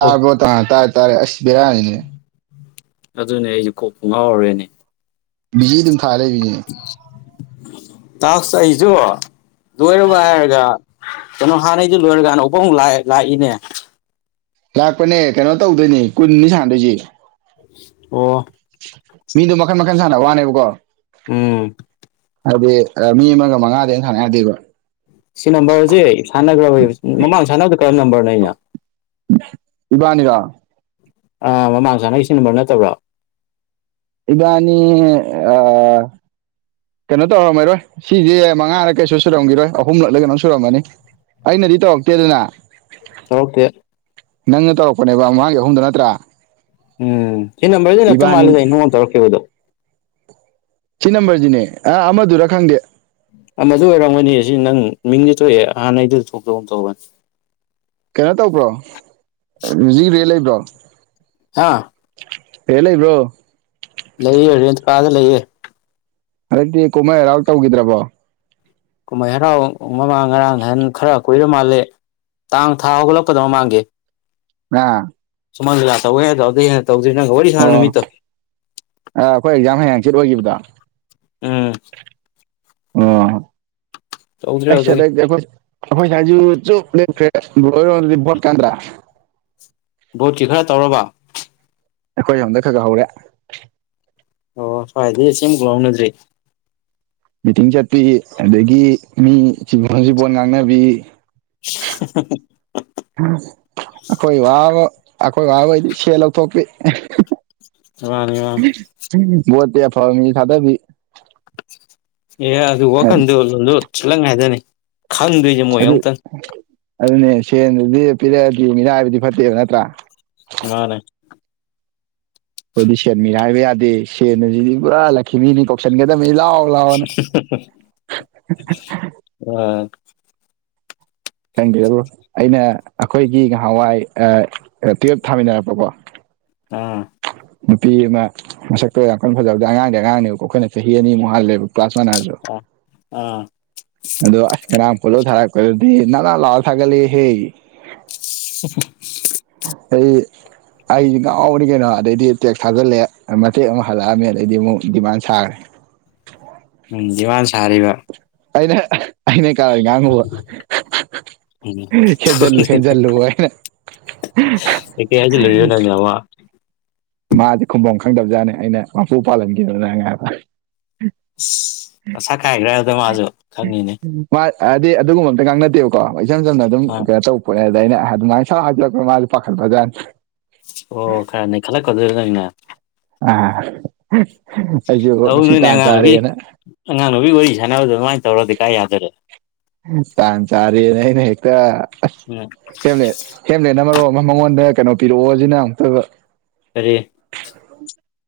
ꯑꯣ ꯇꯥ ꯇꯥꯔꯦ ꯇꯥꯔꯦ ꯑꯁ ꯕꯤꯔꯥꯅꯤꯅꯦ ꯑꯗꯨꯅꯦ ꯑꯩꯁꯨ ꯀꯣꯛꯄꯨ ꯉꯥꯎꯔꯨꯔꯦꯅꯦ ꯕꯤꯖꯤ ꯑꯗꯨꯝ ꯊꯥꯔ ꯂꯩꯕꯤꯅꯦ ꯇꯥꯛꯁ ꯑꯩꯖꯨ ꯂꯣꯏꯔꯕ ꯍꯥꯏꯔꯒ ꯀꯩꯅꯣ ꯍꯥꯟꯅꯩꯖꯤ ꯂꯣꯏꯔꯒ ꯑꯅꯧꯕ ꯑꯃꯨꯛ ꯂꯥꯛꯑꯦ ꯂꯥꯛꯏꯅꯦ ꯂꯥꯛꯄꯅꯦ ꯀꯩꯅꯣ ꯇꯧꯗꯣꯏꯅꯦ ꯀꯨꯟꯅꯤ ꯁꯥꯟꯅꯗꯣꯏꯁꯦ ꯑꯣ ꯃꯤꯗꯣ ꯃꯈꯟ ꯃꯈꯟ ꯁꯥꯟꯅꯕ ꯋꯥꯅꯦꯕꯀꯣ ꯎꯝ ꯍꯥꯏꯗꯤ ꯑꯥ ꯃꯤ ꯑꯃꯒ ꯃꯉꯥꯗꯩ ꯍꯦꯟꯅ ꯁꯥꯟꯅ ꯌꯥꯗꯦꯕ ꯁꯤ ꯅꯝꯕꯔꯁꯦ ꯁꯥꯟꯅꯈ꯭ꯔꯕ ꯌꯦꯡꯉꯨ ꯃꯃꯥꯡ ꯁꯥꯟꯅꯕꯗ ꯀꯔꯝꯕ ꯅꯝꯕꯔꯅꯣ ꯑꯩꯅ ꯏꯕꯥꯟꯅꯤꯔꯣ ꯑꯥ ꯃꯃꯥꯡ ꯁꯥꯟꯅꯩ ꯁꯤ ꯅꯝꯕꯔ ꯅꯠꯇꯕ꯭ꯔꯣ ꯏꯕꯥꯅꯤ ꯑꯥ ꯀꯩꯅꯣ ꯇꯧꯔꯝꯃꯩꯔꯣꯏ ꯁꯤꯖꯦ ꯃꯉꯥꯔꯛ ꯀꯩꯁꯨ ꯁꯨꯔꯝꯒꯤꯔꯣꯏ ꯑꯍꯨꯝꯂꯛꯂ ꯀꯩꯅꯣꯝ ꯁꯨꯔꯝꯃꯅꯤ ꯑꯩꯅꯗꯤ ꯇꯧꯔꯛꯇꯦꯗꯅ ꯇꯧꯔꯛꯇꯦ ꯅꯪꯅ ꯇꯧꯔꯛꯄꯅꯦꯕ ꯃꯃꯥꯡꯒꯤ ꯑꯍꯨꯝꯗꯣ ꯅꯠꯇ꯭ꯔꯥ ꯎꯝ ꯁꯤ ꯅꯝꯕꯔꯁꯤ ꯅꯥꯛꯇ ꯏꯕꯥꯅꯤ ꯃꯥꯜꯂꯤꯗ ꯑꯩꯅ ꯅꯉꯣꯟ ꯇꯧꯔꯛꯈꯤꯕꯗꯣ ꯁꯤ ꯅꯝꯕꯔꯁꯤꯅꯦ ꯑꯥ ꯑꯃꯗꯨꯔꯥ ꯈꯪꯗꯦ ꯑꯃꯗꯣ ꯑꯣꯏꯔꯝꯒꯅꯤꯌꯦ ꯁꯤ ꯅꯪ ꯃꯤꯡꯖꯦ ꯊꯣꯛꯑꯦ ꯑꯍꯥꯟꯕꯩꯗꯨ ꯊꯣꯛꯇꯒꯨꯝ ꯇꯧꯕꯅꯤ ꯀꯩꯅꯣ ꯇꯧꯕ꯭ꯔꯣ [unintelligible] ꯔꯦꯟ ꯂꯩꯕ꯭ꯔꯣ ꯍꯥꯥ ꯔꯦꯟꯠ ꯂꯩꯕ꯭ꯔꯣ ꯂꯩꯌꯦ ꯔꯦꯟꯠ ꯀꯥꯗ ꯂꯩꯌꯦ ꯍꯟꯗꯛꯇꯤ ꯀꯨꯝꯍꯩ ꯍꯔꯥꯎ ꯇꯧꯒꯤꯗ꯭ꯔꯕꯣ ꯀꯨꯝꯍꯩ ꯍꯔꯥꯎ ꯃꯃꯥꯡ ꯉꯔꯥꯡ ꯅꯍꯥꯟ ꯈꯔ ꯀꯨꯏꯔ ꯃꯥꯜꯂꯦ ꯇꯥꯡ ꯊꯥ ꯍꯧꯒꯠꯂꯛꯄꯗꯣ ꯃꯃꯥꯡꯒꯤ ꯑꯥ ꯁꯨꯃꯥꯡ ꯂꯤꯂꯥ ꯇꯧꯋꯦ ꯑꯗꯨꯗꯩ ꯍꯦꯟꯅ ꯇꯧꯗ꯭ꯔꯤ ꯅꯪꯒ ꯋꯥꯔꯤ ꯁꯥꯥꯟꯅ ꯑꯣ ꯅꯨꯃꯤꯠꯇꯣ ꯑ ꯑꯩꯈꯣꯏ ꯑꯦꯛꯖꯥꯝ ꯍꯌꯦꯡ ꯍꯥꯡꯆꯤꯠ ꯑꯣꯏꯈꯤꯕꯗꯣ ꯎꯝ ꯑꯣ ꯇꯧꯗ꯭ꯔꯦ ꯑꯩꯁ ꯑꯗꯨꯗꯒꯤ ꯑꯗꯩꯗꯤ ꯑꯈꯣꯏ ꯑꯩꯈꯣꯏ ꯁ꯭ꯋꯥꯏꯖꯨ ꯆꯨꯞ ꯂꯦꯞꯈ꯭ꯔꯦ ꯕ꯭ꯔꯣ ꯍꯣꯏꯔꯣꯝꯗꯤ ꯚꯣꯠ ꯀꯟꯗ꯭ꯔꯥ ꯚꯣꯠꯀꯤ ꯈꯔ ꯇꯧꯔꯕ ꯑꯩꯈꯣꯏꯔꯣꯝꯗ ꯈꯔ ꯈꯔ ꯍꯧꯔꯦ ꯑꯣ ꯁ꯭ꯋꯥꯏꯗꯤ [unintelligible] ꯍꯧꯅꯗ꯭ꯔꯤ ꯃꯤꯇꯤꯡ ꯆꯠꯄꯤ ꯑꯗꯒꯤ ꯃꯤ ꯆꯤꯕꯣꯟ ꯆꯤꯕꯣꯟ ꯉꯥꯡꯅꯕꯤ ꯑꯩꯈꯣꯏ ꯋꯥꯕꯨ ꯑꯩꯈꯣꯏ ꯋꯥꯕꯨꯗꯤ ꯁꯦꯜ ꯂꯧꯊꯣꯛꯄꯤ ꯃꯥꯟꯅꯤ ꯃꯥ ꯚꯣꯠꯇꯤ ꯑꯐꯕ ꯃꯤ ꯊꯥꯗꯕꯤ ꯑꯦ ꯑꯗꯨ ꯋꯥꯈꯟꯗꯣ ꯂꯣꯟ ꯆꯤꯜꯂꯥꯏꯗꯅꯤ ꯈꯪꯗꯣꯏ ꯑꯗꯨ ꯑꯗꯨꯅꯦ ꯁꯦꯟꯗꯨꯗꯤ ꯄꯤꯔꯛꯑꯗꯤ ꯃꯤꯔꯥꯏꯕꯗꯤ ꯐꯠꯇꯦꯕ ꯅꯠꯇ꯭ꯔꯥ ꯃꯥꯅꯦ ꯑꯩꯈꯣꯏꯗꯤ ꯁꯦꯟ ꯃꯤꯔꯥꯏꯕ ꯌꯥꯗꯦ ꯁꯦꯟꯑꯁꯤꯗꯤ ꯄꯨꯔꯥ ꯂꯛꯈꯤꯃꯤꯅꯤ ꯀꯧꯁꯟꯒꯗꯕꯅꯤ ꯂꯥꯎ ꯂꯥꯛꯑꯣꯅ ꯎꯝ ꯈꯪꯗꯦꯕꯣ ꯑꯩꯅ ꯑꯩꯈꯣꯏꯒꯤ ꯉꯍꯥꯟꯋꯥꯏ ꯇꯨꯌꯦꯜꯞ ꯊꯥꯃꯤꯟꯅꯔꯛꯄꯀꯣ ꯑꯥ ꯅꯨꯄꯤ ꯑꯃ ꯃꯁꯛꯇꯣ ꯌꯥꯝ ꯀꯟꯅ ꯐꯖꯕꯗꯤ ꯑꯉꯥꯡꯗꯤ ꯑꯉꯥꯡꯅꯦꯕꯣ ꯑꯩꯈꯣꯏꯅ ꯆꯍꯤ ꯑꯅꯤꯃꯨꯛ ꯍꯜꯂꯦꯕ ꯀ꯭ꯂꯥꯁ ꯃꯥꯟꯅꯔꯁꯨ ꯑꯥ ꯑꯥ ꯑꯗꯨ ꯑꯁ ꯉꯔꯥꯡ ꯐꯣꯇꯣ ꯊꯒꯠꯂꯛꯄꯗꯗꯤ ꯅꯥꯞ ꯅꯥꯞ ꯂꯥꯎꯔꯥ ꯊꯒꯠꯂꯛꯑꯦꯍꯦ ꯁꯤꯐꯔ [unintelligible] ꯑꯩ [unintelligible] ꯑꯩꯁꯨ ꯉꯥꯎꯕꯅꯤ ꯀꯩꯅꯣ ꯑꯗꯩꯗꯤ ꯇꯦꯛꯁ ꯊꯥꯖꯤꯜꯂꯦ ꯃꯇꯦꯛ ꯑꯃ ꯍꯜꯂꯛꯑꯝꯃꯦ ꯑꯗꯩꯗꯤ ꯑꯃꯨꯛ ꯗꯤꯃꯥꯟ ꯁꯥꯈ꯭ꯔꯦ ꯎꯝ ꯗꯤꯃꯥꯟ ꯁꯥꯔꯤꯕ ꯑꯩꯅ ꯑꯩꯅ ꯀꯥꯔꯟ ꯉꯥꯡꯉꯨꯕ ꯎꯝ ꯍꯦꯖꯜ ꯍꯦꯖꯜꯂꯨꯕ ꯑꯩꯅ ꯀꯩꯀꯩ ꯍꯥꯏꯖꯤ ꯂꯨꯔꯤꯕ ꯅꯪꯅ ꯑꯃ ꯃꯥꯗꯤ ꯈꯨꯝꯕꯝ ꯈꯪꯗꯕꯖꯥꯠꯅꯦ ꯑꯩꯅ ꯃꯄꯨ ꯄꯥꯜꯍꯟꯈꯤꯅꯨ ꯅꯪ ꯍꯥꯏꯕ ꯑꯁ ꯑꯁꯥ ꯀꯥꯏꯈ꯭ꯔꯦ ꯑꯗꯨꯗ ꯃꯥꯁꯨ ꯈꯪꯉꯤꯅꯦ ꯃꯥ ꯑꯗꯤ ꯑꯗꯨꯒꯨꯝꯕ ꯑꯝꯇ ꯉꯥꯡꯅꯗꯦꯕꯀꯣ ꯏꯆꯝ ꯆꯝꯅ ꯑꯗꯨꯝ ꯑꯥ ꯀꯩꯅꯣ ꯇꯧꯕ ꯗꯩꯅ ꯑꯗꯨꯃꯥꯏꯅ ꯁꯔ ꯍꯥꯏꯖꯤꯜ ꯂꯛꯄ ꯃꯥꯁꯨ ꯄꯥꯈꯠꯄ ꯖꯥꯠꯅꯦ ꯑꯣ ꯈꯔ ꯅꯩꯈꯜꯂꯛꯀꯗꯣꯏꯔ ꯅꯪꯅ ꯑ ꯑꯩꯁꯨ ꯉꯁꯤ ꯇꯧꯅꯨꯅꯦ ꯇꯥꯟ ꯑꯉꯥꯡ ꯅꯨꯕꯤ ꯆꯥꯔꯦꯅ ꯑꯉꯥꯡ ꯅꯨꯕꯤ ꯋꯥꯔꯤ ꯁꯥꯟꯅꯕꯗ ꯑꯗꯨꯃꯥꯏꯅ ꯇꯧꯔꯗꯤ ꯀꯥꯏ ꯌꯥꯗꯨꯔꯤ ꯇꯥꯟ ꯆꯥꯔꯦꯅ ꯑꯩꯅ ꯍꯦꯛꯇ ꯎꯝ ꯍꯦꯝ ꯍꯦꯝꯂꯦꯠꯅ ꯃꯔꯣ ꯑꯃ ꯃꯉꯣꯟꯗ ꯀꯩꯅꯣ ꯄꯤꯔꯛꯑꯣ ꯁꯤꯅ ꯑꯃꯨꯛꯇꯣꯏꯕ ꯀꯔꯤ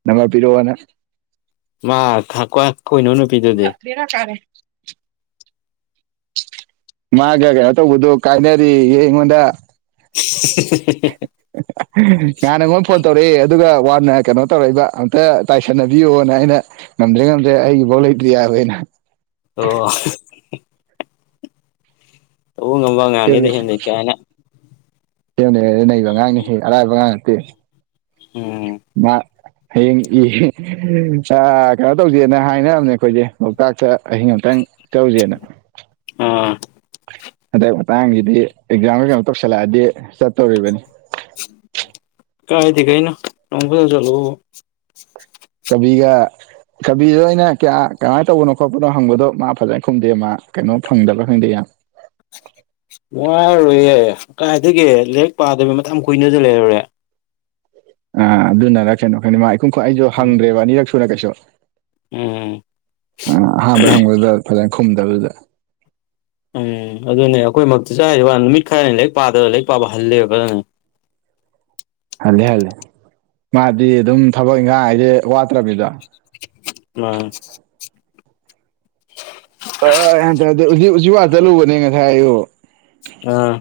ꯅꯝꯕꯔ ꯄꯤꯔꯑꯣꯅ ꯃꯥ ꯈ ꯀ꯭ꯋꯥ ꯀꯣꯏꯅꯕ ꯅꯨꯄꯤꯗꯨꯗꯤ ꯕꯦꯔꯥ ꯀꯥꯔꯦ ꯃꯥꯒ ꯀꯩꯅꯣ ꯇꯧꯕꯗꯣ ꯀꯥꯏꯅꯔꯦꯌꯦ ꯑꯩꯉꯣꯟꯗ [inaudible] ꯅꯍꯥꯟꯅ ꯑꯩꯉꯣꯟꯗ ꯐꯣꯟ ꯇꯧꯔꯛꯑꯦ ꯑꯗꯨꯒ ꯋꯥꯅ ꯀꯩꯅꯣ ꯇꯧꯔꯛꯏꯕ ꯑꯝꯇ ꯇꯥꯏꯁꯟꯅꯕꯤꯌꯣꯅ ꯑꯩꯅ ꯉꯝꯗ꯭ꯔꯦ ꯉꯝꯗ꯭ꯔꯦ ꯑꯩꯒꯤꯐꯥꯎ ꯂꯩꯇ꯭ꯗꯤ ꯍꯥꯏꯕ ꯑꯩꯅ ꯑꯣ ꯇꯧꯕ ꯉꯝꯕ ꯑꯉꯥꯡꯅꯤꯗ ꯍꯦꯝꯂꯦꯠ ꯀꯥꯏꯅ ꯍꯦꯝꯂꯦꯠ ꯀꯥꯏꯁꯦ ꯅꯩꯕ ꯑꯉꯥꯡꯅꯤ ꯍꯦ ꯑꯔꯥꯏꯕ ꯑꯉꯥꯡ ꯅꯠꯇꯦ ꯎꯝ [inaudible] ꯍꯌꯦꯡ ꯏ ꯆꯥ ꯀꯩꯅꯣ ꯇꯧꯖꯦꯅ ꯍꯥꯏꯅꯝꯅꯦ ꯑꯩꯈꯣꯏꯖꯦ ꯂꯣꯛꯇꯥꯛꯇ ꯑꯍꯤꯡ ꯑꯇꯪ ꯆꯧꯖꯦꯅ ꯑ ꯍꯟꯗꯛ ꯃꯇꯥꯡꯖꯤꯗꯤ ꯑꯦꯛꯖꯥꯝꯒ ꯀꯅꯣ ꯇꯧꯁꯜꯂꯑꯗꯤ ꯆꯠꯇꯣꯔꯤꯕꯅꯤ ꯀꯥꯏꯗꯦ ꯀꯩꯅꯣ ꯅꯣꯡ ꯐꯥꯗꯣꯛ ꯆꯂꯨꯕꯕꯨ ꯇꯧꯕꯤꯒ ꯊꯕꯤꯗꯣ ꯑꯩꯅ ꯀꯌꯥ ꯀꯃꯥꯏ ꯇꯧꯕꯅꯣ ꯈꯣꯠꯄꯅꯣ ꯍꯪꯕꯗꯣ ꯃꯥ ꯐꯖ ꯈꯨꯝꯗꯦ ꯃꯥ ꯀꯩꯅꯣ ꯐꯪꯗꯕ꯭ꯔꯥ ꯈꯪꯗꯦ ꯌꯥꯝ ꯋꯥꯔꯣꯏꯌꯦ ꯀꯥꯏꯗꯒꯦ ꯂꯤꯔꯤꯛ ꯄꯥꯗꯕ ꯃꯇꯝ ꯀꯨꯏꯅꯖꯨ ꯂꯩꯔꯨꯔꯦ ꯑꯥ ꯑꯗꯨꯅꯔ ꯀꯩꯅꯣ ꯈꯪꯗꯦ ꯃꯥ ꯏꯈꯨꯝꯈꯨ ꯑꯩꯖꯨ ꯎꯝ ꯍꯪꯗ꯭ꯔꯦꯕ ꯑꯅꯤꯔꯛ ꯁꯨꯅ ꯀꯩꯁꯨ ꯎꯝ ꯑ ꯑꯍꯥꯟꯕ ꯍꯪꯕꯗꯨꯗ ꯐꯖꯅ ꯈꯨꯝꯗꯕꯗꯨꯗ ꯎꯝ ꯑꯗꯨꯅꯦ ꯑꯈꯣꯏꯃꯛꯇ ꯆꯥꯔꯤꯕ ꯅꯨꯃꯤꯠ ꯈꯔꯅꯤ ꯂꯥꯏꯔꯤꯛ ꯄꯥꯗꯕ ꯂꯥꯏꯛ ꯄꯥꯕ ꯍꯜꯂꯦꯕ ꯐꯖꯅ ꯍꯜꯂꯦ ꯍꯂꯦ ꯃꯥꯗꯤ ꯑꯗꯨꯝ ꯊꯕꯛ ꯏꯪꯒꯥꯡ ꯍꯥꯏꯖꯦ ꯋꯥꯠꯇ꯭ꯔꯝꯅꯤꯗꯣ [unintelligible] [unintelligible] ꯍꯟꯇꯛ [unintelligible] ꯎꯆꯤ ꯎꯆꯤꯋꯥ ꯆꯠꯂꯨꯕꯅꯦ ꯉꯁꯥꯏ ꯑꯌꯨꯛ ꯑꯥ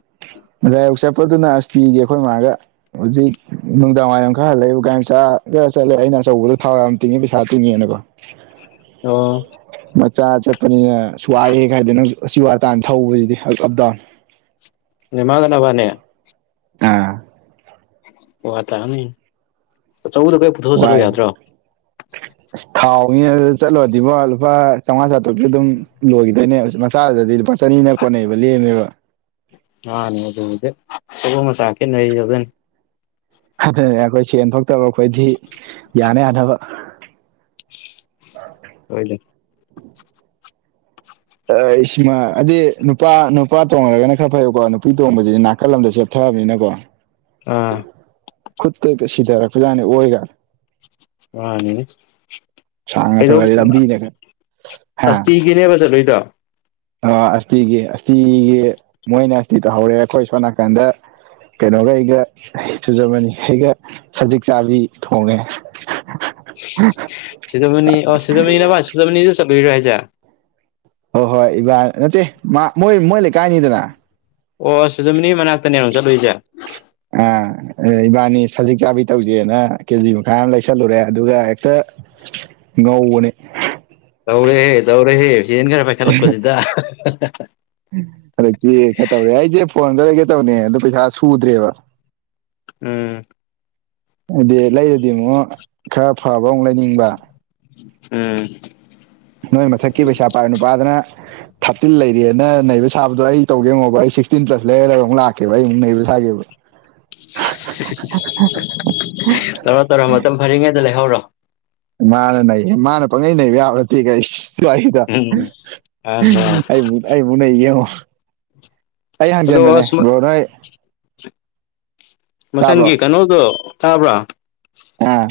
ꯉꯁꯥꯏ ꯑꯌꯨꯛ ꯆꯠꯄꯗꯨꯅ ꯑꯁꯇꯤꯒꯤ ꯑꯈꯣꯏ ꯃꯥꯒ ꯍꯨꯖꯤꯛ ꯅꯨꯡꯗꯥꯡꯋꯥꯏꯝ ꯈ ꯍꯜꯂꯦ ꯒꯥꯔꯤ ꯃꯆꯥꯗ ꯆꯠꯂꯦ ꯑꯩꯅ ꯑꯆꯧꯕꯗꯣ ꯊꯥꯎ ꯌꯥꯝ ꯇꯤꯡꯉꯦ ꯄꯩꯁꯥ ꯇꯤꯡꯉꯦꯅꯀꯣ [inaudible] ꯑꯣ ꯃꯆꯥ ꯆꯠꯄꯅꯤꯅ ꯑꯁ ꯋꯥꯏꯌꯦ ꯀꯥꯏꯗꯅꯣ ꯎꯆꯤꯋꯥ ꯇꯥꯟ ꯊꯧꯕꯖꯤꯗꯤ ꯑꯞꯗꯥꯎꯟ ꯅꯦꯃꯥꯒ ꯅꯕꯅꯦ ꯑꯥ ꯋꯥ ꯇꯥꯝꯅꯤ ꯑꯆꯧꯕꯗꯣ ꯈ ꯄꯨꯊꯣꯛꯑ ꯆꯠꯂꯣ ꯌꯥꯗ꯭ꯔꯣ [inaudible] ꯊꯥꯎꯅꯤ ꯑꯗꯨꯗ ꯆꯠꯂꯨꯔꯗꯤꯕꯣ ꯂꯨꯄꯥ ꯆꯧꯉꯥ ꯆꯥꯇ꯭ꯔꯨꯛꯇꯤ ꯑꯗꯨꯝ ꯂꯣꯏꯒꯤꯗꯣꯏꯅꯦ ꯃꯆꯥꯗꯨꯗꯗꯤ ꯂꯨꯄꯥ ꯆꯅꯤꯅ ꯀꯣꯟꯅꯩꯕ ꯂꯦꯝꯃꯦꯕ ꯃꯥꯅꯦ ꯑꯗꯨꯕꯨꯗꯤ ꯑꯆꯧꯕ ꯃꯆꯥ ꯈꯦꯠꯅꯔꯤꯁꯦ ꯑꯗꯨꯅꯤ [unintelligible] ꯑꯈꯣꯏ ꯁꯦꯟ ꯊꯣꯛꯇꯕ ꯑꯈꯣꯏꯗꯤ ꯌꯥꯅ ꯌꯥꯅꯕ ꯍꯣꯏꯅꯦ ꯑꯥ ꯁꯤꯃ ꯑꯗꯤ ꯅꯨꯄꯥ ꯅꯨꯄꯥ ꯇꯣꯡꯂꯒꯅ ꯈꯔ ꯐꯩꯀꯣ ꯅꯨꯄꯤ ꯇꯣꯡꯕꯖꯤꯗꯤ ꯅꯥꯀꯜꯂꯝꯗ ꯆꯦꯞ ꯊꯕꯅꯤꯅꯀꯣ ꯑꯥ ꯈꯨꯠꯀ ꯁꯤꯗꯔꯛꯄꯖꯥꯠꯅꯤ ꯑꯣꯏꯒ ꯋꯥꯅꯤꯅꯦ ꯁꯥꯡꯅ ꯊꯧꯔꯗꯤ ꯂꯝꯕꯤꯅꯒ [unintelligible] ꯑꯁꯇꯤꯒꯤꯅꯦꯕ ꯆꯠꯂꯨꯏꯗꯣ ꯑꯣ ꯑꯁꯇꯤꯒꯤ ꯑꯁꯤꯇꯤꯒꯤ ꯃꯣꯏꯅ ꯑꯇꯤ ꯇꯧꯍꯧꯔꯦ ꯑꯈꯣꯏ ꯁꯣꯝ ꯅꯥꯀꯟꯗ ꯀꯩꯅꯣꯒ ꯑꯩꯒ ꯆꯨꯖꯕꯅꯤ ꯑꯩꯒ ꯁꯖꯤꯛ ꯆꯥꯕꯤ ꯊꯣꯡꯉꯦ ꯁꯤꯖꯃꯅꯤ ꯑꯣ ꯁꯨꯖꯃꯅꯤ ꯅꯕ ꯁꯨꯖꯃꯅꯤꯗꯨ ꯆꯠꯂꯨꯏꯔꯣ ꯍꯥꯏꯁꯦ ꯍꯣꯏ ꯍꯣꯏ ꯏꯕꯥ ꯅꯠꯇꯦ ꯃꯥ ꯃꯣꯏ ꯃꯣꯏ ꯂꯩꯀꯥꯏꯅꯤꯗꯅ ꯑꯣ ꯁꯨꯖꯃꯤꯅꯤ ꯃꯅꯥꯛꯇꯅꯦꯕ ꯆꯠꯂꯨꯏꯖꯦ ꯎꯝ ꯑꯦ ꯏꯕꯥꯅꯤ ꯁꯖꯤꯛ ꯆꯥꯕꯤ ꯇꯧꯖꯦꯅ ꯀꯦꯖꯤ ꯃꯈꯥꯏ ꯑꯃ ꯂꯩꯁꯜꯂꯨꯔꯦ ꯑꯗꯨꯒ ꯍꯦꯛꯇ ꯒꯧꯕꯅꯦ ꯇꯧꯔꯦꯍꯦ ꯇꯧꯔꯦꯍꯦ [unintelligible] ꯈꯔ ꯄꯥꯏꯈꯠꯂꯛꯄꯖꯤꯗ [unintelligible] ꯍꯟꯗꯛꯇꯤ ꯈꯔ ꯇꯧꯔꯦ ꯑꯩꯗꯤ ꯐꯣꯟꯗ ꯂꯩꯒꯦ ꯇꯧꯅꯦ ꯑꯗꯣ ꯄꯩꯁꯥ ꯁꯨꯗ꯭ꯔꯦꯕ [inaudible] [unintelligible] ꯎꯝ ꯑꯗꯤ ꯂꯩꯔꯗꯤ ꯑꯃꯣ ꯈꯔ ꯐꯕ ꯑꯃꯨꯛ ꯂꯩꯅꯤꯡꯕ ꯎꯝ ꯅꯣꯏ ꯃꯊꯛꯀꯤ ꯄꯩꯁꯥ ꯄꯥꯏ ꯅꯨꯄꯥꯗꯨꯅ ꯊꯥꯔꯇꯤꯟ ꯂꯩꯔꯑꯦꯅ ꯅꯩꯕ ꯁꯥꯕꯗꯣ ꯑꯩ ꯇꯧꯒꯦ ꯌꯦꯡꯉꯣꯕ ꯑꯩ ꯁꯤꯛꯁꯇꯤꯟ ꯄ꯭ꯂꯁ ꯂꯩꯔ ꯑꯃꯨꯛ ꯂꯥꯛꯀꯦꯕ ꯑꯩ ꯑꯃꯨꯛ ꯅꯩꯕ ꯁꯥꯒꯦꯕ [inaudible] [unintelligible] ꯇꯧꯔꯣ ꯇꯧꯔꯣ ꯃꯇꯝ ꯐꯔꯤꯉꯩꯗ ꯂꯩꯍꯧꯔꯣ ꯃꯥꯅ ꯅꯩꯌꯦ ꯃꯥꯅ ꯄꯪꯅꯩ ꯅꯩꯕ ꯌꯥꯕ ꯅꯠꯇꯦ ꯍꯩꯁ ꯁ꯭ꯋꯥꯏꯖꯤꯗ ꯎꯝ ꯑ ꯑꯩ ꯃꯨ ꯑꯩ ꯃꯨꯛ ꯅꯩꯒꯦ ꯌꯦꯉꯣ ꯑꯩ ꯑꯗꯣ ꯍꯟꯖꯟꯕꯅꯦ ꯑꯁ [unintelligible] ꯃꯊꯪꯒꯤ ꯀꯩꯅꯣꯗꯣ ꯇꯥꯕ꯭ꯔꯥ ꯑꯥ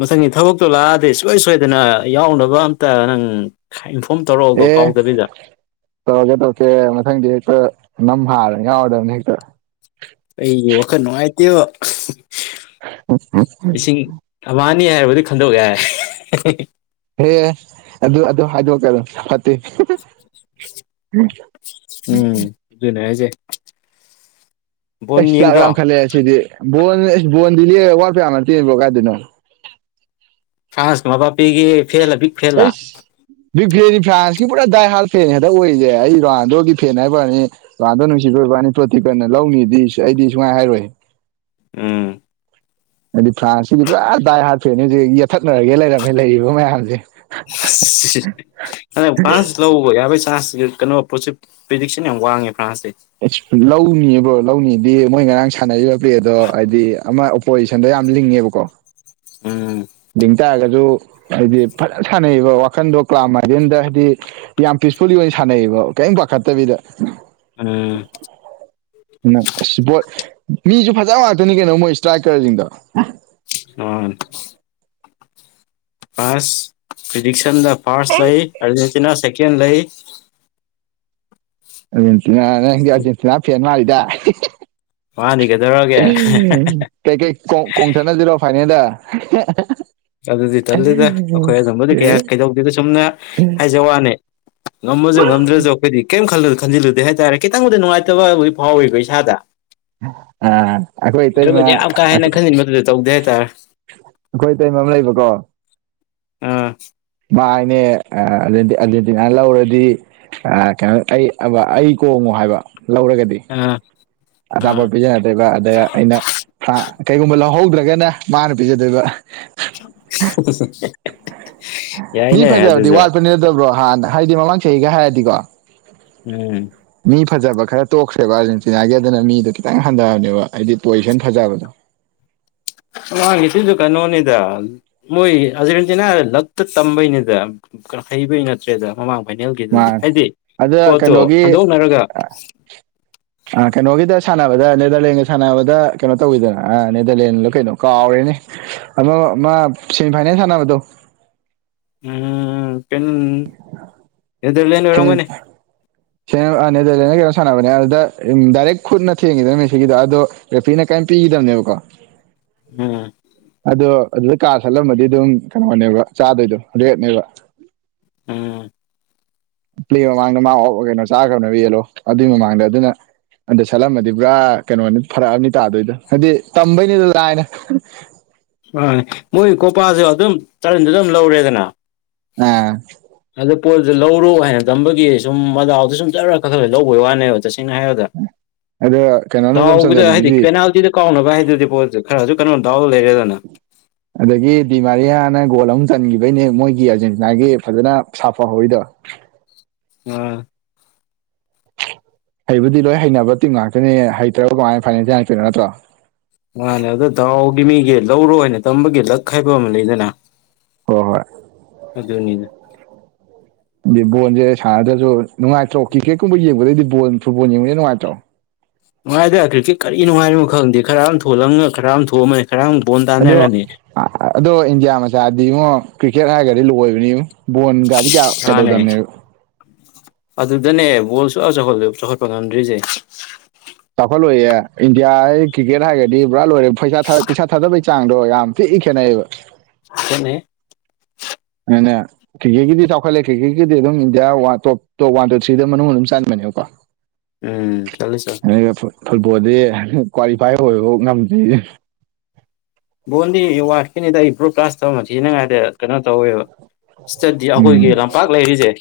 ꯃꯊꯪꯒꯤ ꯊꯕꯛꯇꯣ ꯂꯥꯛꯑꯗꯤ ꯁꯨꯁꯣꯏ ꯁꯣꯏꯗꯅ ꯌꯥꯎꯅꯕ ꯑꯝꯇ ꯅꯪ ꯈꯥ ꯏꯟꯐꯣꯝ ꯇꯧꯔꯛꯑꯣꯕ ꯑꯦ ꯀꯥꯎꯗꯕꯤꯗ ꯇꯧꯔꯛꯀꯦ ꯇꯧꯀꯦ ꯃꯊꯪꯗꯤ ꯍꯦꯛꯇ ꯅꯝ ꯍꯥꯔ ꯌꯥꯎꯔꯗꯝꯅꯦ ꯍꯦꯛꯇ ꯑꯩꯒꯤ ꯋꯥꯈꯜ ꯅꯨꯡꯉꯥꯏꯇꯦꯕ [inaudible] ꯊꯕꯥꯅꯤ ꯍꯥꯏꯔꯕꯨꯗꯤ ꯈꯟꯗꯣꯛ ꯌꯥꯏ ꯑꯦ ꯑꯗꯨ ꯑꯗꯨ ꯍꯥꯏꯗꯣꯛꯀꯅꯣ ꯐꯠꯇꯦ [unintelligible] ꯎꯝ ꯑꯗꯨꯅꯦ ꯍꯥꯏꯖꯦ ꯑꯩꯁ ꯆꯥꯛ ꯂꯥꯝꯈꯠꯂꯑꯦ ꯑꯁꯤꯗꯤ ꯕꯣꯜ ꯕꯣꯟꯗꯗꯤ ꯋꯥꯠꯄ ꯌꯥꯝ ꯅꯠꯇꯦ ꯕ꯭ꯔꯣ ꯀꯥꯏꯗꯩꯅꯣ ꯐ꯭ꯔꯥꯟꯁ ꯃꯕꯥꯞꯄꯦꯒꯤ ꯐꯦꯜꯂ ꯕꯤꯛ ꯐꯦꯜꯂ ꯑꯩꯁ ꯕꯤꯛ ꯐꯦꯟꯅꯤ ꯐ꯭ꯔꯥꯟꯁꯀꯤ ꯄꯨꯔꯥ ꯗꯥꯏ ꯍꯥꯜ ꯐꯦꯟ ꯍꯦꯛꯇ ꯑꯣꯏꯔꯤꯖꯦ ꯑꯩ ꯔꯣꯅꯥꯟꯗꯣꯒꯤ ꯐꯦꯟ ꯍꯥꯏꯞꯋꯥꯅꯤ ꯔꯣꯅꯥꯟꯗꯣ ꯅꯨꯡꯁꯤꯕꯩ ꯑꯣꯏꯕ꯭ꯋꯥꯅꯤ ꯇꯣꯇꯤꯄꯦꯟꯅ ꯂꯧꯅꯤꯗꯤ ꯑꯩꯗꯤ ꯁꯨꯍꯥꯏ ꯍꯥꯏꯔꯣꯏꯍꯦ ꯑꯥ ꯑꯩꯗꯤ ꯐ꯭ꯔꯥꯟꯁꯁꯤꯗꯤ ꯄꯨꯔꯥ ꯗꯥꯏ ꯍꯥꯔꯠ ꯐ‌ꯦꯟꯅ‌ꯦ ꯍꯧꯖꯤꯛ ꯌꯦꯠꯊꯠꯅꯔꯒꯦ ꯂꯩ ꯔꯃꯦ ꯂꯩꯔꯤꯕ ꯃꯌꯥꯝꯖꯦ ꯇ꯭ꯔꯧꯕ ꯌꯥꯕꯩ ꯆꯥꯟꯁꯇꯤ ꯀꯩꯅꯣ ꯄꯣꯁꯤꯞ ꯄ꯭ꯔꯤꯗꯤꯛꯁꯟ ꯌꯥꯝ ꯋꯥꯡꯉꯦ ꯐ꯭ꯔꯥꯟꯁꯁꯦ ꯂꯧꯅꯤ ꯕ꯭ꯔꯣ ꯂꯧꯅꯤꯗꯤ ꯃꯣꯏ ꯉꯔꯥꯡ ꯁꯥꯟꯅꯔꯤꯕ ꯄꯂ‌ꯦꯗ‌ꯣ ꯍꯥꯏꯗꯤ ꯑꯃꯥ ꯄꯣꯖꯤꯁꯟꯗꯣ ꯌꯥꯝ ꯂꯤꯡꯉꯦꯕꯀꯣ ꯎꯝ ꯗꯤꯡ ꯇꯥꯔꯒꯖꯨ ꯍꯥꯏꯗꯤ ꯐꯖꯟ ꯁꯥꯟꯅꯩꯌ‌ꯦꯒꯣ ꯋꯥꯈꯟꯗꯣ ꯀ꯭ꯂꯥ ꯃꯥꯏꯗꯦꯟꯗ ꯍꯥꯏꯗꯤ ꯌꯥꯝ ꯄꯤꯁꯐꯨꯜꯂꯤ ꯑꯣꯏ ꯁꯥꯟꯅꯩꯌꯦꯕ ꯀꯩꯝ ꯄꯥꯈꯠꯇꯕꯤꯗ ꯎꯝ [inaudible] ꯅꯥ ꯑꯁ ꯕꯣꯠ ꯃꯤꯖꯨ ꯐꯖꯕ ꯉꯥꯛꯇꯅꯤ ꯀꯩꯅꯣ ꯃꯣꯏ ꯏꯁꯇ꯭ꯔꯥꯏꯀꯔꯖꯤꯡꯗ‌ꯣ ꯎꯝ ꯑꯁ ꯄ꯭ꯔꯤꯗꯤꯛꯁꯟꯗ ꯐꯥꯔꯁ ꯂꯩ ꯑꯥꯔꯖꯦꯟꯇꯤꯅ ꯁꯦꯀꯦꯟ ꯂꯩ ꯑ‍꯭ꯔꯖ‌ꯦꯟꯇꯤꯅ ꯅꯪꯗꯤ ꯑ‍꯭ꯔꯖ‌ꯦꯟꯇꯤꯅ ꯐ‌ꯦꯟ ꯃꯥꯜꯂꯤꯗ ꯃꯥꯅꯤ ꯀꯩꯗꯧꯔꯒꯦ ꯀꯩ ꯀꯩ ꯀꯣꯡ ꯀꯣꯡꯊꯅꯖꯤꯔꯣ ꯐꯥꯏꯅꯦꯜꯗ [unintelligible] ꯑꯗꯨꯗꯤ ꯇꯜꯂꯤꯗ ꯑꯩꯈꯣꯏ ꯑꯗꯨꯝꯕꯗꯤ ꯀꯌꯥ ꯀꯩꯗꯧꯗꯦꯗ ꯆꯨꯝꯅ ꯍꯥꯏꯖ ꯋꯥꯅꯦ ꯉꯝꯃꯁꯨ ꯉꯝꯗ꯭ꯔꯁꯨ ꯑꯩꯈꯣꯏꯗꯤ ꯀꯩꯝ ꯈꯜꯂꯨ ꯈꯟꯖꯤꯜꯂꯨꯗꯦ ꯍꯥꯏꯇꯥꯔꯦ ꯈꯤꯇꯪꯕꯨꯗꯤ ꯉꯥꯏꯇꯕ ꯐꯥꯎꯋꯦꯕ ꯏꯁꯥꯗ꯫ ꯑꯥ ꯑꯩꯈꯣꯏ ꯏꯇꯩꯃ ꯅꯠꯇ꯭ꯔꯒꯗꯤ ꯌꯥꯝ ꯀꯥ ꯍꯦꯟꯅ ꯈꯟꯖꯤꯟꯕꯗꯨꯗꯤ ꯇꯧꯗꯦ ꯍꯥꯏꯇꯥꯔꯦ꯫ ꯑꯩꯈꯣꯏ ꯏꯇꯩꯩꯃ ꯑꯃ ꯂꯩꯕꯀꯣ꯫ ꯑꯥ꯫ ꯃꯥꯥ ꯍꯥꯏꯅꯦ ꯑꯔꯖꯦꯟꯇꯤꯅꯥ ꯂꯧꯔꯗꯤ ꯃꯥ ꯑꯥ ꯀꯩꯅꯣ ꯑꯩ ꯑꯕ ꯑꯩ ꯀꯣꯡꯉꯣ ꯍꯥꯏꯕ ꯂꯧꯔꯒꯗꯤ꯫ ꯑꯥ꯫ ꯑꯥ ꯑꯆꯥꯄ‌ꯣꯠ ꯄꯤꯖꯗꯣꯏꯕ ꯑꯗ ꯑꯩꯅ꯫ ꯀꯩꯒꯨꯝꯕ ꯂꯧꯍꯧꯗ꯭ꯔꯒꯅ ꯃꯥꯅ ꯄꯤꯖꯗꯣꯏꯕ꯫ [unintelligible] ꯃꯤ ꯌꯥꯏꯅꯦ ꯐꯖꯕꯗꯤ ꯑꯗꯨꯁꯨ ꯋꯥꯠꯄꯅꯤꯗꯕ꯭ꯔꯣ ꯍꯥꯟꯅ ꯍꯥꯏꯗꯤ ꯃꯃꯥꯡ ꯆꯍꯤꯒ ꯍꯥꯏꯔꯗꯤꯀꯣ꯫ ꯎꯝ꯫ ꯃꯤ ꯐꯖꯕ ꯈꯔ ꯇꯣꯛꯈ꯭ꯔꯦꯕ ꯑꯥꯔꯖꯦꯟꯇꯤꯅꯥꯒꯤ ꯑꯗꯨꯅ ꯃꯤꯗꯣ ꯈꯤꯇꯪ ꯍꯟꯊꯕꯅꯦꯕ ꯍꯥꯏꯗꯤ ꯄꯣꯖꯤꯁꯟ ꯐꯖꯕꯗꯣ꯫ ꯃꯃꯥꯡꯒꯤꯁꯨ ꯀꯩꯅꯣꯅꯤꯗ ꯃꯣꯏ ꯑꯖꯦꯟꯇꯤꯅꯥ ꯂꯛꯇ ꯇꯝꯕꯩꯅꯤꯗ꯫ ꯍꯩꯕꯩ ꯅꯠꯇ꯭ꯔꯦꯗ ꯃꯃꯥꯡ ꯐꯥꯏꯅꯦꯜꯒꯤꯗꯨꯗꯤ ꯃꯥꯅꯦ ꯍꯥꯏꯗꯤ ꯄꯣꯠꯇꯣ ꯍꯟꯗꯣꯛꯅꯔꯒ꯫ [inaudible] ꯑ ꯀꯩꯅꯣꯒꯤꯗ ꯁꯥꯟꯅꯕꯗ ꯅꯦꯗꯔꯂꯦꯟꯒ ꯁꯥꯟꯅꯕꯗ ꯀꯩꯅꯣ ꯇꯧꯋꯤꯗꯅ ꯑ ꯅꯦꯗꯔꯂꯦꯟꯂ‌ꯣ ꯀꯩꯅꯣ ꯀꯥꯎꯔꯦꯅꯦ꯫ ꯑꯃꯥ ꯃꯥ ꯁꯦꯃꯤ ꯐꯥꯏꯅꯦꯜ ꯁꯥꯟꯅꯕꯗꯣ꯫ ꯎꯝ ꯄꯤꯟ [unintelligible] ꯁꯤꯝ ꯑ ꯅ‌ꯦꯗ꯭ꯔꯂ‌ꯦꯟ ꯒꯔꯥ ꯀꯩꯅꯣ ꯁꯥꯟꯅꯕꯅꯦ ꯑꯗꯨꯗ ꯗꯥꯏꯔꯦꯛ ꯈꯨꯠꯅ ꯊꯦꯡꯉꯤꯗꯅ ꯃ‌‌ꯦꯁꯤ ꯒꯤꯗ‌ꯣ ꯑꯗꯣ ꯔ‌ꯦꯐ꯭ꯔꯤꯅ ꯀꯩꯝ ꯄꯤꯒꯤꯗꯃꯅꯦꯕꯀꯣ꯫ ꯎꯝ ꯑꯗꯣ ꯑꯗꯨꯗ ꯀꯥ ꯁꯠꯂꯝꯃꯗꯤ ꯑꯗꯨꯝ ꯀꯩꯅꯣꯅꯦꯕ ꯆꯥꯗꯣꯏꯗꯣ ꯔꯦꯠꯅꯦꯕ꯫ ꯎꯝ꯫ ꯄ꯭ꯂꯦ ꯃꯃꯥꯡꯗ ꯃꯥ ꯑꯣ ꯀꯩꯅꯣ ꯆꯥꯒ꯭ꯔꯕꯅ‌ꯦꯕ ꯌꯦꯜꯂꯣ ꯑꯗꯨꯏ ꯃꯃꯥꯡꯗ ꯑꯗꯨꯅ꯫ ꯑꯗ ꯁꯠꯂꯝꯃꯗꯤ ꯄꯨꯔꯥ ꯀꯩꯅꯣꯅꯤ ꯐꯔ꯭ꯛꯑꯕꯅꯤ ꯇꯥꯗꯣꯏꯗꯣ ꯍꯥꯏꯗꯤ ꯇꯝꯕꯩꯅꯤꯗ ꯂꯥꯏꯅ꯫ ꯑꯥ ꯃꯣꯏ ꯀꯣꯄꯥꯁꯨ ꯑꯗꯨꯝ ꯇꯔꯟꯗ ꯑꯗꯨꯝ ꯂꯧꯔꯦꯗꯅ꯫ ꯑꯥ꯫ ꯑꯗꯨ ꯄꯣꯔꯁꯨ ꯂꯧꯔꯣ ꯍꯥꯏꯅ ꯇꯝꯕꯒꯤ ꯁꯨꯝ ꯃꯗꯥꯎꯗꯣ ꯁꯨꯝ ꯆꯔꯒ ꯀꯛ ꯈꯠꯂ ꯂꯧꯕꯩ ꯋꯥꯅꯦꯕ ꯇꯁꯦꯡꯅ ꯍꯥꯏꯔ ꯑꯗꯣ ꯀꯩꯅꯣꯅ ꯑꯗꯨꯝ ꯗꯥꯎꯒꯤꯗ ꯍꯥꯏꯗꯤ ꯆꯟꯖꯜꯂꯤꯗꯨꯗꯤ ꯄꯦꯅꯥꯜꯇꯤꯗ꯫ ꯀꯥꯎꯅꯕ ꯍꯥꯏꯗꯨꯗꯤ ꯄꯣꯠꯁꯦ ꯈꯔꯁꯨ ꯀꯩꯅꯣ ꯗꯥꯎ ꯂꯩꯔꯦꯗꯅ꯫ ꯑꯗꯒꯤ ꯗꯤꯃꯥꯔꯤꯌꯥꯅ ꯒꯣꯜ ꯑꯃ ꯆꯟꯈꯤꯕꯩꯅꯦ ꯃꯣꯏꯒꯤ ꯑꯥꯔꯖꯦꯟꯇꯤꯅꯥꯒꯤ ꯐꯖꯅ ꯁꯥꯐ ꯍꯧꯔꯤꯗꯣ꯫ ꯑꯥ꯫ ꯍꯩꯕꯨꯗꯤ ꯂꯣꯏ ꯍꯩꯅꯕ ꯇꯤꯝ ꯉꯥꯛꯇꯅꯦ ꯍꯩꯇ꯭ꯔꯒ ꯀꯃꯥꯏꯅ ꯐꯥꯏꯅꯦꯜ ꯆꯉꯛꯇꯣꯏꯅ ꯅꯠꯇ꯭ꯔꯣ꯫ ꯃꯥꯅꯦ ꯑꯗ ꯗꯥꯥꯎꯒꯤ ꯃꯤꯒꯤ ꯂꯧꯔꯣ ꯍꯥꯏꯅ ꯇꯝꯕꯒꯤ ꯂꯛ ꯍꯥꯏꯕ ꯑꯃ ꯂꯩꯗꯅ꯫ ꯍꯣꯏ ꯍꯣꯏ꯫ ꯑꯗꯨꯅꯤꯗ꯫ ꯑꯗꯨ ꯕꯣꯜꯁꯦ ꯁꯥꯟꯅꯗ꯭ꯔꯁꯨ ꯅꯨꯡꯉꯥꯏꯇ꯭ꯔꯣ ꯀꯤꯛꯀꯦꯠꯀꯨꯝꯕ ꯌꯦꯡꯕꯗꯩꯗꯤ ꯕꯣꯜ ꯐꯨꯠꯕꯣꯜ ꯌꯦꯡꯕ ꯅꯨꯡꯉꯥꯏꯇ꯭ꯔꯣ꯫ ꯅꯨꯡꯉꯥꯏꯗꯦ ꯀ꯭ꯔꯤꯀꯦꯠ ꯀꯔꯤ ꯅꯨꯡꯉꯥꯏꯔꯤꯅꯣ ꯈꯪꯗꯦ ꯈꯔ ꯑꯝ ꯊꯣꯜꯂꯝꯒ ꯈꯔ ꯑꯃ ꯊꯣꯛꯃꯅꯤ ꯈꯔ ꯑꯃ ꯕꯣꯜ ꯑꯗꯣ ꯇꯥꯟꯅꯔꯅꯤ꯫ ꯑꯗꯣ ꯏꯟꯗꯤꯌꯥ ꯃꯆꯥꯗꯤ ꯉꯣ ꯀ꯭ꯔꯤꯛꯀꯦꯠ ꯍꯥꯏꯔꯒꯗꯤ ꯂꯣꯏꯕꯅꯤꯉꯣ꯫ ꯕꯣꯟꯒꯥꯗꯤ ꯀꯌꯥ ꯃꯥꯅꯦ ꯀꯩꯗꯧꯗꯝꯅꯦꯕ꯫ ꯑꯗꯨꯗꯅꯦ ꯕꯣꯜꯁꯨ ꯑ ꯆꯥꯎꯈꯠꯂ ꯆꯥꯎꯈꯠꯄ ꯉꯝꯗ꯭ꯔꯤꯖꯦ꯫ ꯆꯥꯎꯈꯠꯂꯣꯏꯌꯦ ꯏꯟꯗꯤꯌꯥ ꯑꯩ ꯀꯔꯤꯀꯦꯠ ꯍꯥꯏꯔꯒꯗꯤ ꯄꯨꯔꯥ ꯂꯣꯏꯔꯦ ꯄꯩꯁꯥ ꯄꯩꯁꯥ ꯊꯥꯗꯕꯩ ꯆꯥꯡꯗꯣ ꯌꯥꯝ ꯊꯤ ꯈꯦꯠꯅꯩꯑꯕ꯫ ꯈꯦꯠꯅꯩ꯫ ꯅꯦꯅꯦ꯫ ꯀꯤꯒꯦꯒꯤꯗꯤ ꯆꯥꯎꯈꯠꯂꯦ ꯀꯤꯒꯦꯒꯤꯗꯤ ꯑꯗꯨꯝ India one top top one two ꯊ꯭ꯔꯤꯗ ꯃꯅꯨꯡ ꯑꯗꯨꯝ ꯆꯟꯕꯅꯦꯀꯣ꯫ [inaudible] ꯎꯝ ꯆꯜꯂꯤ ꯆꯜ ꯑꯩꯅ ꯐꯨꯠꯕꯣꯜꯗꯤ ꯀ꯭ꯋꯥꯂꯤꯐꯥꯏ ꯑꯣꯏꯕꯐꯥꯎ ꯉꯝꯗ꯭ꯔꯤꯖꯤ꯫ ꯕꯣꯟꯗꯤ ꯋꯥꯠꯀꯤꯅꯤꯗ ꯑꯩ ꯕ꯭ꯔꯣꯗꯀꯥꯁ ꯇꯧ ꯊꯤꯅꯉꯥꯏꯗ ꯀꯩꯅꯣ ꯇꯧꯋꯦꯕ꯫ ꯏꯁꯇꯗꯤ ꯑꯈꯣꯏꯒꯤ ꯎꯝ ꯂꯝꯄꯥꯛ ꯂꯩꯔꯤꯖꯦ꯫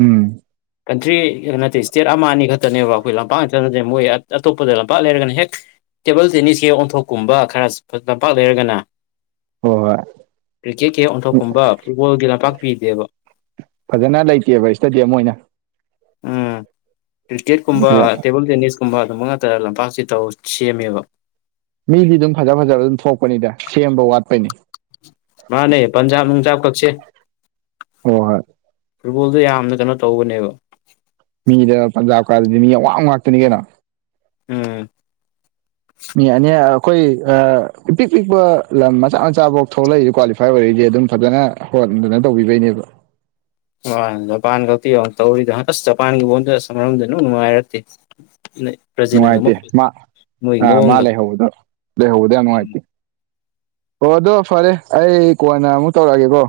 ꯎꯝ ꯀꯟꯇ꯭ꯔꯤ ꯅꯠꯇꯦ ꯏꯁꯇꯦꯠ ꯑꯃ ꯑꯅꯤ ꯈꯛꯇꯅꯦꯕ ꯑꯩꯈꯣꯏ ꯂꯝꯄꯥꯛ ꯉꯛꯇ ꯅꯠꯇꯦ ꯃꯣꯏ ꯑꯇꯣꯞꯄꯗ ꯂꯝꯄꯥꯛ ꯂꯩꯔꯒꯅ ꯍꯦꯛ ꯇꯦꯕꯜ ꯇꯦꯅꯤꯁ ꯀꯤ ꯑꯣꯟꯊꯣꯛꯀꯨꯝꯕ ꯈꯔ ꯂꯝꯄꯥꯛ ꯂꯩꯔꯒꯅ꯫ ꯍꯣꯏ ꯍꯣꯏ꯫ ꯀ꯭ꯔꯤꯀꯦꯠꯀꯤ ꯍꯦꯛ ꯑꯣꯟꯊꯣꯛꯀꯨꯝꯕ ꯐꯨꯠꯕꯣꯜꯒꯤ ꯂꯝꯄꯥꯛ ꯄꯤꯗꯦꯕ꯫ ꯐꯖꯅ ꯂꯩꯇꯦꯕ ꯏꯁꯇꯗ꯭ꯌꯝ ꯑꯣꯏꯅ꯫ ꯎꯝ ꯀ꯭ꯔꯤꯀꯦꯠ ꯀꯨꯝꯕ ꯐꯖ ꯇꯦꯕꯜ ꯇꯦꯅꯤꯁ ꯀꯨꯝꯕ ꯑꯗꯨꯝꯕ ꯉꯥꯛꯇ ꯂꯝꯄꯥꯛꯁꯤ ꯇꯧ ꯁꯦꯝꯃꯦꯕ꯫ ꯃꯤꯗꯤ ꯑꯗꯨꯝ ꯐꯖ ꯐꯖꯕ ꯑꯗꯨꯝ ꯊꯣꯛꯄꯅꯤꯗ ꯁꯦꯝꯕ ꯋꯥꯠꯄꯩꯅꯤ꯫ ꯃꯥꯅꯦ ꯄꯟꯖꯥꯕ ꯅꯨꯡꯖꯥꯕ ꯀꯛꯁꯦ꯫ ꯍꯣ ꯍꯣꯏ꯫ ꯔꯨꯕꯣꯜꯗꯣ ꯌꯥꯝꯅ ꯀꯩꯅꯣ ꯇꯧꯕꯅꯦꯕ꯫ ꯃꯤꯗ ꯄꯟꯖꯥꯕ ꯀꯥꯁꯤꯗꯤ ꯃꯤ ꯑꯋꯥꯡ ꯉꯥꯛꯇꯅꯤ ꯀꯩꯅꯣ꯫ ꯎꯝ꯫ ꯃꯤ ꯑꯅꯝ ꯑꯈꯣꯏ ꯑꯥ ꯏꯄꯤꯛ ꯄꯤꯛꯄ ꯂꯝ ꯃꯆꯥ ꯃꯆꯥꯐꯧ ꯊꯣꯛꯂꯛꯏ ꯀ꯭ꯋꯥꯂꯤ ꯐꯥꯢ ꯑꯣꯢꯔꯛꯢꯖꯦ ꯑꯗꯨꯝ ꯐꯖꯅ ꯍꯣꯠ ꯇꯧꯕꯤꯕꯩꯅꯦꯕ꯫ ꯃꯥꯅꯦ ꯖꯄꯥꯟ ꯒꯛꯇꯤ ꯌꯦꯡꯉꯣ ꯇꯧꯔꯤꯗꯨ ꯑꯁ ꯖꯄꯥꯟꯒꯤ ꯕꯣꯟꯗ ꯑꯁ ꯃꯔꯝꯗ ꯏꯅꯨꯡꯉꯥꯏꯔꯛꯇꯦ꯫ [unintelligible] ꯅꯨꯡꯉꯥꯏꯇꯦ ꯃꯥ ꯑ ꯃꯥ ꯃꯑꯣꯡꯗꯣ ꯂꯩꯍꯧꯕꯗꯣ ꯂꯩꯍꯧꯕꯗꯣ ꯌꯥꯝ ꯎꯝ ꯅꯨꯡꯉꯥꯏꯇꯦ꯫ ꯑꯣ ꯑꯗꯣ ꯐꯔꯦ ꯑꯩ ꯀꯣꯟꯅ ꯑꯃꯨꯛ ꯇꯧꯔꯛꯑꯒꯦꯀꯣ꯫